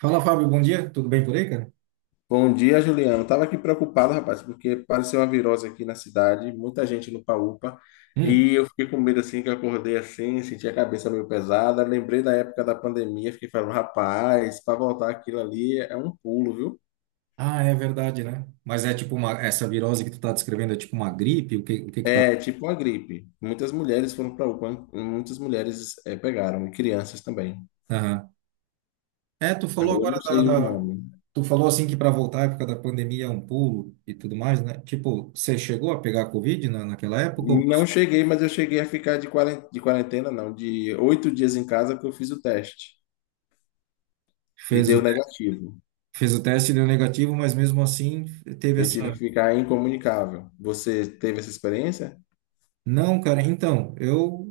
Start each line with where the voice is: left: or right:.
right: Fala, Fábio, bom dia. Tudo bem por aí, cara?
left: Bom dia, Juliano. Estava aqui preocupado, rapaz, porque apareceu uma virose aqui na cidade, muita gente no UPA,
right: Hum.
left: e eu fiquei com medo assim que eu acordei assim, senti a cabeça meio pesada. Lembrei da época da pandemia, fiquei falando, rapaz, para voltar aquilo ali é um pulo, viu?
right: Ah, é verdade, né? Mas essa virose que tu tá descrevendo é tipo uma gripe? O que que tá?
left: É tipo uma gripe. Muitas mulheres foram para UPA, hein? Muitas mulheres pegaram, e crianças também.
right: Aham. É, tu
left: Aí
right: falou
left: eu não
right: agora da,
left: sei o
right: da-
left: nome.
right: tu falou assim que para voltar à época da pandemia é um pulo e tudo mais, né? Tipo, você chegou a pegar Covid na, naquela época ou
left: Não
right: passou?
left: cheguei, mas eu cheguei a ficar de quarentena, não, de 8 dias em casa que eu fiz o teste e
right: Fez
left: deu
right: o,
left: negativo.
right: fez o teste e deu negativo, mas mesmo assim teve
left: Eu tive que
right: essa.
left: ficar incomunicável. Você teve essa experiência?
right: Não, cara, então, eu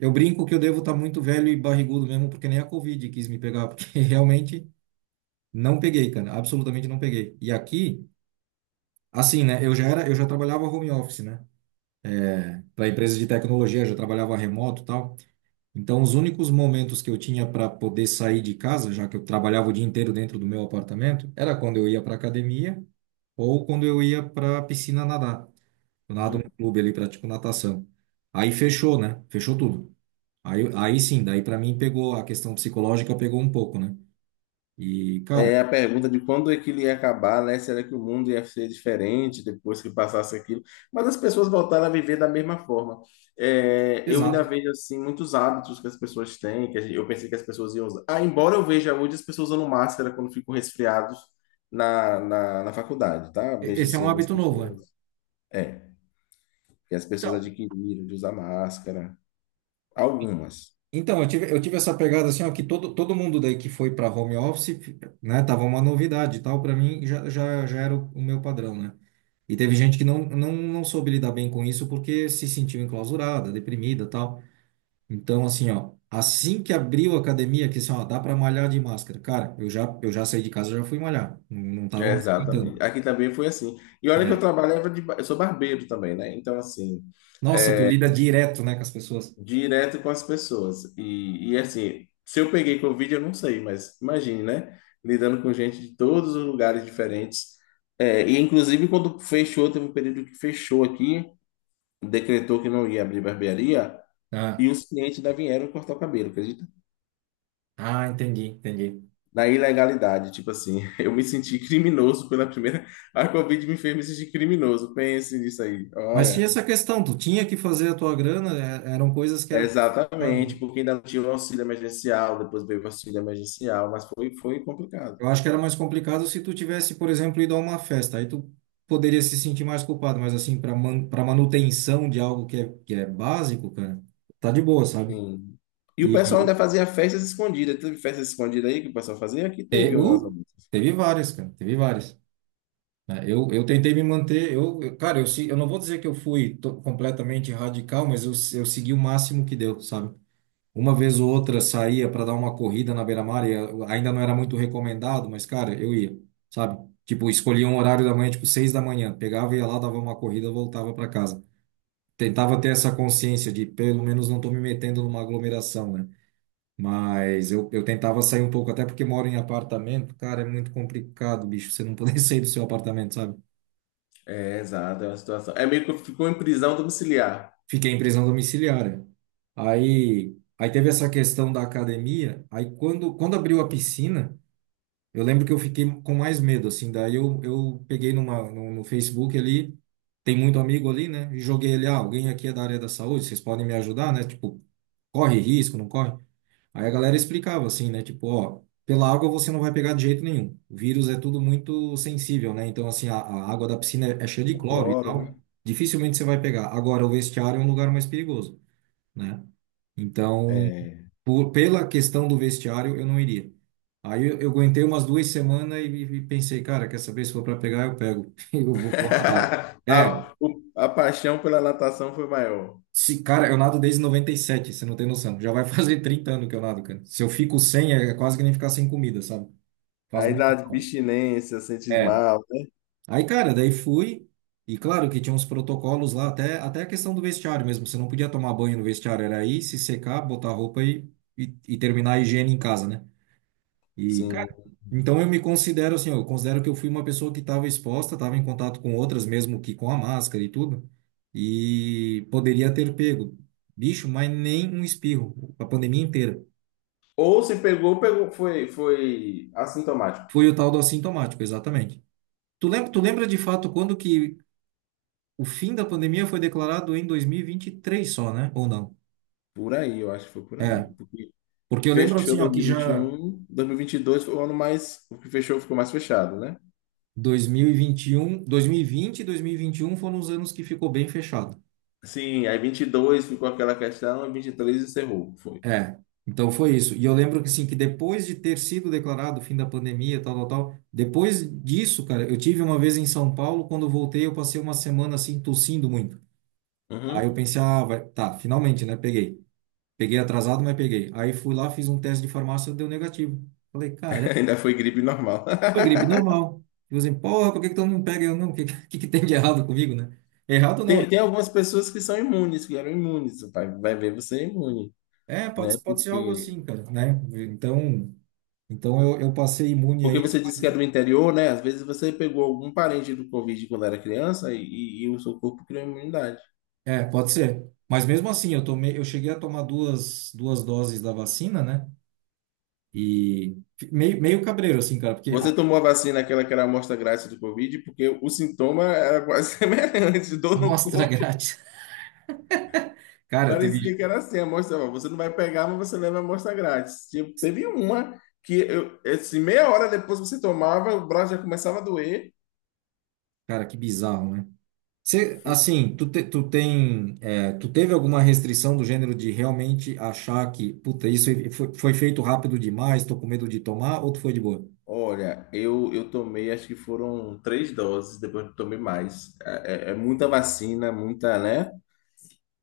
right: eu brinco que eu devo estar muito velho e barrigudo mesmo, porque nem a Covid quis me pegar, porque realmente não peguei, cara, absolutamente não peguei. E aqui, assim, né, eu já trabalhava home office, né? Para empresa de tecnologia, já trabalhava remoto, e tal. Então, os únicos momentos que eu tinha para poder sair de casa, já que eu trabalhava o dia inteiro dentro do meu apartamento, era quando eu ia para academia ou quando eu ia para piscina nadar. Eu nado
left: Uhum.
right: no clube ali, pratico natação. Aí fechou, né? Fechou tudo. Aí sim, daí para mim pegou a questão psicológica, pegou um pouco, né? E, cara,
left: É a pergunta de quando é que ele ia acabar, né? Será que o mundo ia ser diferente depois que passasse aquilo? Mas as pessoas voltaram a viver da mesma forma. É, eu ainda
right: exato.
left: vejo assim muitos hábitos que as pessoas têm, que eu pensei que as pessoas iam usar. Ah, embora eu veja hoje as pessoas usando máscara quando ficam resfriados na faculdade, tá?
right: E-
left: Vejo
right: Esse é
left: assim
right: um
left: algumas
right: hábito novo, né?
left: pessoas. É, que as pessoas adquiriram de usar máscara. Algumas.
right: Então, eu tive essa pegada assim, ó, que todo mundo daí que foi para home office, né, tava uma novidade e tal, para mim já era o meu padrão, né? E teve gente que não soube lidar bem com isso porque se sentiu enclausurada, deprimida, e tal. Então, assim, ó, assim que abriu a academia, que assim, ó, dá para malhar de máscara. Cara, eu já saí de casa, já fui malhar, não, não tava
left: É,
right: mais aguentando.
left: exatamente. Aqui também foi assim. E olha que eu trabalhava eu sou barbeiro também, né? Então, assim,
right: Nossa, tu lida direto, né, com as pessoas.
left: direto com as pessoas. E assim, se eu peguei Covid, eu não sei, mas imagine, né? Lidando com gente de todos os lugares diferentes. É, e inclusive quando fechou, teve um período que fechou aqui, decretou que não ia abrir barbearia,
right: Ah,
left: e os clientes ainda vieram cortar o cabelo, acredita?
right: ah, entendi, entendi.
left: Na ilegalidade, tipo assim, eu me senti criminoso pela primeira. A Covid me fez me sentir criminoso. Pense nisso aí.
right: Mas
left: Olha.
right: tinha essa questão, tu tinha que fazer a tua grana, é- eram coisas que era complicado,
left: Exatamente,
right: né?
left: porque ainda não tinha o auxílio emergencial, depois veio o auxílio emergencial, mas foi complicado.
right: Eu acho que era mais complicado se tu tivesse, por exemplo, ido a uma festa, aí tu poderia se sentir mais culpado, mas assim, para man, para manutenção de algo que é básico, cara, tá de boa, sabe?
left: Sim. E o
right: E
left: pessoal ainda fazia festas escondidas. Teve festas escondidas aí que o pessoal fazia? Aqui
right: te-
left: teve umas.
right: uh, teve várias, cara, teve várias. Né? Eu tentei me manter, cara, eu não vou dizer que eu fui to- completamente radical, mas eu segui o máximo que deu, sabe? Uma vez ou outra saía para dar uma corrida na beira-mar e ainda não era muito recomendado, mas, cara, eu ia, sabe? Tipo, escolhia um horário da manhã, tipo, 6 da manhã, pegava, ia lá, dava uma corrida, voltava para casa. Tentava ter essa consciência de, pelo menos, não tô me metendo numa aglomeração, né? Mas eu tentava sair um pouco, até porque moro em apartamento, cara, é muito complicado, bicho, você não poder sair do seu apartamento, sabe?
left: É, exato, é uma situação. É meio que ficou em prisão domiciliar.
right: Fiquei em prisão domiciliar, né? Aí teve essa questão da academia, aí quando abriu a piscina. Eu lembro que eu fiquei com mais medo, assim. Daí eu peguei numa, no, no Facebook ali, tem muito amigo ali, né? E joguei ele, ah, alguém aqui é da área da saúde, vocês podem me ajudar, né? Tipo, corre risco, não corre? Aí a galera explicava assim, né? Tipo, ó, pela água você não vai pegar de jeito nenhum. O vírus é tudo muito sensível, né? Então, assim, a água da piscina é cheia de
left: O
right: cloro e
left: cloro, né?
right: tal. Dificilmente você vai pegar. Agora, o vestiário é um lugar mais perigoso, né? Então,
left: É.
right: por, pela questão do vestiário, eu não iria. Aí eu aguentei umas 2 semanas e pensei, cara, quer saber, se for para pegar, eu pego. Eu vou nadar. É,
left: A paixão pela natação foi maior.
right: se, cara, eu nado desde noventa e sete, você não tem noção. Já vai fazer 30 anos que eu nado, cara. Se eu fico sem, é, é quase que nem ficar sem comida, sabe? Faz
left: Aí dá
right: muita falta.
left: abstinência, sente
right: É.
left: mal, né?
right: Aí, cara, daí fui. E claro que tinha uns protocolos lá, até, até a questão do vestiário mesmo. Você não podia tomar banho no vestiário, era ir, se secar, botar roupa e terminar a higiene em casa, né? E, cara,
left: Sim.
right: então eu me considero assim, eu considero que eu fui uma pessoa que estava exposta, estava em contato com outras, mesmo que com a máscara e tudo, e poderia ter pego, bicho, mas nem um espirro, a pandemia inteira.
left: Ou se pegou, pegou, foi assintomático.
right: Foi o tal do assintomático, exatamente. Tu lembra de fato quando que o fim da pandemia foi declarado em 2023 só, né? Ou não?
left: Por aí, eu acho que foi por
right: É,
left: aí.
right: porque eu lembro
left: Fechou
right: assim, ó, que já
left: 2021, 2022 foi o ano mais, o que fechou ficou mais fechado, né?
right: 2021, 2020 e 2021 foram os anos que ficou bem fechado.
left: Sim, aí 22 ficou aquela questão, 23 encerrou, foi.
right: É, então foi isso. E eu lembro que assim, que depois de ter sido declarado o fim da pandemia, tal, tal, tal, depois disso, cara, eu tive uma vez em São Paulo, quando eu voltei, eu passei uma semana assim tossindo muito. Aí eu
left: Uhum.
right: pensei, ah, vai, tá, finalmente, né, peguei. Peguei atrasado, mas peguei. Aí fui lá, fiz um teste de farmácia, deu negativo. Falei, cara,
left: Ainda foi gripe normal.
right: foi gripe normal. E assim, porra, por que que todo mundo pega? Eu não, o que, que tem de errado comigo, né? Errado não, né?
left: Tem algumas pessoas que são imunes, que eram imunes, vai ver você é imune,
right: É, pode,
left: né?
right: pode ser algo
left: Porque,
right: assim, cara, né? Então, eu passei imune a
left: porque
right: isso.
left: você disse que é do interior, né? Às vezes você pegou algum parente do Covid quando era criança e o seu corpo criou imunidade.
right: É, pode ser. Mas mesmo assim, eu tomei, eu cheguei a tomar duas doses da vacina, né? E fi- meio cabreiro, assim, cara, porque
left: Você
right: a
left: tomou a vacina, aquela que era a amostra grátis do Covid, porque o sintoma era quase semelhante,
right: a
left: dor no
right: amostra
left: corpo.
right: grátis. Cara, teve.
left: Parecia que era assim, a amostra, ó, você não vai pegar, mas você leva a amostra grátis. Tipo, teve uma que eu, assim, meia hora depois que você tomava, o braço já começava a doer.
right: Cara, que bizarro, né? Você,
left: Fu-
right: assim, tu tem. É, tu teve alguma restrição do gênero de realmente achar que, puta, isso foi, foi feito rápido demais, tô com medo de tomar, ou tu foi de boa?
left: Olha, eu tomei, acho que foram 3 doses, depois eu tomei mais. É muita vacina, muita, né?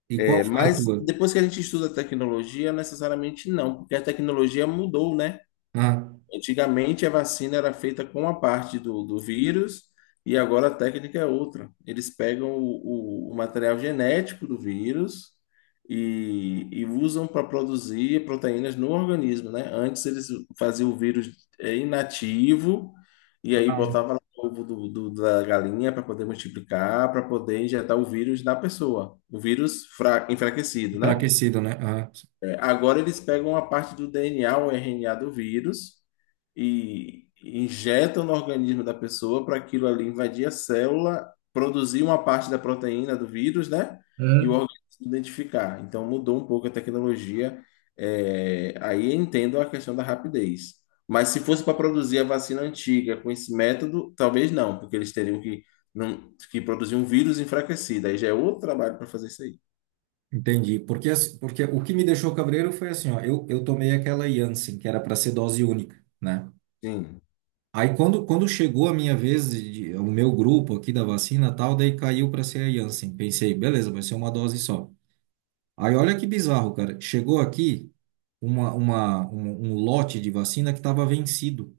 right: E qual
left: É,
right: foi a
left: mas
right: tua?
left: depois que a gente estuda a tecnologia, necessariamente não, porque a tecnologia mudou, né?
right: Ah,
left: Antigamente a vacina era feita com uma parte do vírus, e agora a técnica é outra. Eles pegam o material genético do vírus, e usam para produzir proteínas no organismo, né? Antes eles faziam o vírus inativo, e aí
right: ah,
left: botava lá o ovo da galinha para poder multiplicar, para poder injetar o vírus na pessoa, o vírus enfraquecido, né?
right: enfraquecido, né?
left: Agora eles pegam a parte do DNA ou RNA do vírus e injetam no organismo da pessoa para aquilo ali invadir a célula, produzir uma parte da proteína do vírus, né? E o
right: Ah.
left: organismo identificar. Então mudou um pouco a tecnologia. É, aí entendo a questão da rapidez. Mas se fosse para produzir a vacina antiga com esse método, talvez não, porque eles teriam que, não, que produzir um vírus enfraquecido. Aí já é outro trabalho para fazer isso aí.
right: Entendi. Porque, as- porque o que me deixou cabreiro foi assim, ó, eu tomei aquela Janssen, que era para ser dose única, né?
left: Sim,
right: Aí quando chegou a minha vez, o meu grupo aqui da vacina e tal, daí caiu para ser a Janssen. Pensei, beleza, vai ser uma dose só. Aí olha que bizarro, cara. Chegou aqui um lote de vacina que estava vencido.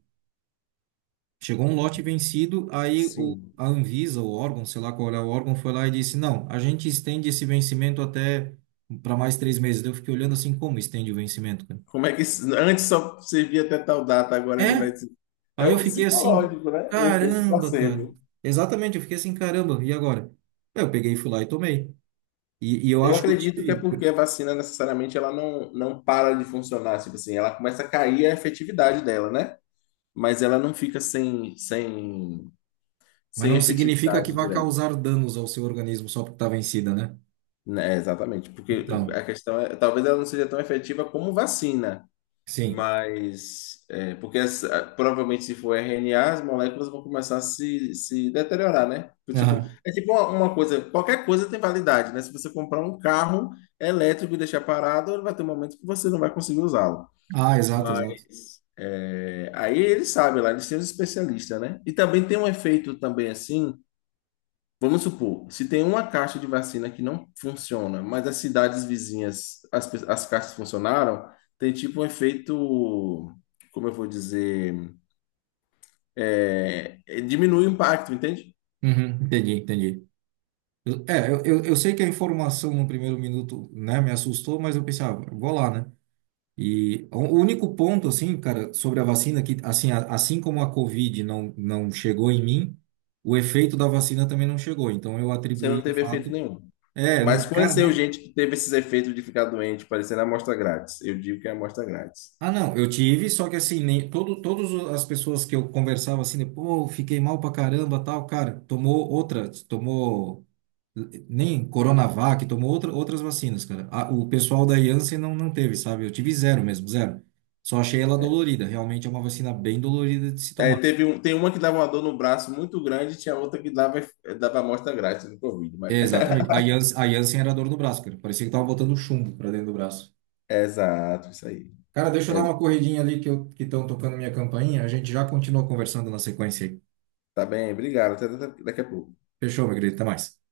right: Chegou um lote vencido, aí o,
left: sim.
right: a, Anvisa, o órgão, sei lá qual é o órgão, foi lá e disse: Não, a gente estende esse vencimento até para mais 3 meses. Daí eu fiquei olhando assim: Como estende o vencimento, cara?
left: Como é que isso- Antes só servia até tal data, agora ele
right: É?
left: vai ser. É
right: Aí eu
left: o
right: fiquei assim:
left: psicológico, né? O efeito
right: Caramba, cara.
left: placebo.
right: Exatamente, eu fiquei assim: Caramba, e agora? Aí eu peguei, e fui lá e tomei. E eu
left: Eu
right: acho que eu
left: acredito que é
right: tive,
left: porque a vacina necessariamente ela não para de funcionar, tipo assim, ela começa a cair a efetividade dela, né? Mas ela não fica sem, sem,
right: mas
left: sem
right: não significa que
left: efetividade
right: vá
left: direta.
right: causar danos ao seu organismo só porque está vencida, né?
left: Né, é, exatamente, porque
right: Então,
left: a questão é, talvez ela não seja tão efetiva como vacina.
right: sim.
left: Mas, é, porque provavelmente se for RNA, as moléculas vão começar a se deteriorar, né? Do tipo,
right: Aham.
left: é tipo uma coisa, qualquer coisa tem validade, né? Se você comprar um carro elétrico e deixar parado, ele vai ter um momento que você não vai conseguir usá-lo.
right: Ah, exato, exato.
left: Mas, é, aí eles sabem lá, eles têm os especialistas, né? E também tem um efeito também, assim, vamos supor, se tem uma caixa de vacina que não funciona, mas as cidades vizinhas, as caixas funcionaram, tem tipo um efeito, como eu vou dizer, diminui o impacto, entende?
right: Uhum, entendi, entendi. Eu- É, eu sei que a informação no primeiro minuto, né, me assustou, mas eu pensava, vou lá, né? E o único ponto, assim, cara, sobre a vacina, que, assim, a- assim como a Covid não chegou em mim, o efeito da vacina também não chegou. Então, eu
left: Você não
right: atribuí o
left: teve efeito
right: fato.
left: nenhum.
right: É, eu não,
left: Mas
right: cara,
left: conheceu
right: mas.
left: gente que teve esses efeitos de ficar doente, parecendo amostra grátis. Eu digo que é amostra grátis.
right: Ah, não, eu tive, só que assim, nem, todo, todas as pessoas que eu conversava assim, pô, fiquei mal pra caramba, tal, cara, tomou outra, tomou. Nem Coronavac, tomou outras vacinas, cara. O pessoal da Janssen não teve, sabe? Eu tive zero mesmo, zero. Só achei ela
left: É.
right: dolorida. Realmente é uma vacina bem dolorida de se
left: É,
right: tomar.
left: teve um, tem uma que dava uma dor no braço muito grande, tinha outra que dava, amostra grátis no Covid. Mas...
right: É, exatamente. A Janssen era dor no braço, cara. Parecia que tava botando chumbo pra dentro do braço.
left: Exato, isso aí.
right: Cara, deixa eu dar
left: É.
right: uma corridinha ali que que estão tocando minha campainha. A gente já continua conversando na sequência aí.
left: Tá bem, obrigado. Até daqui a pouco.
right: Fechou, meu querido. Até mais.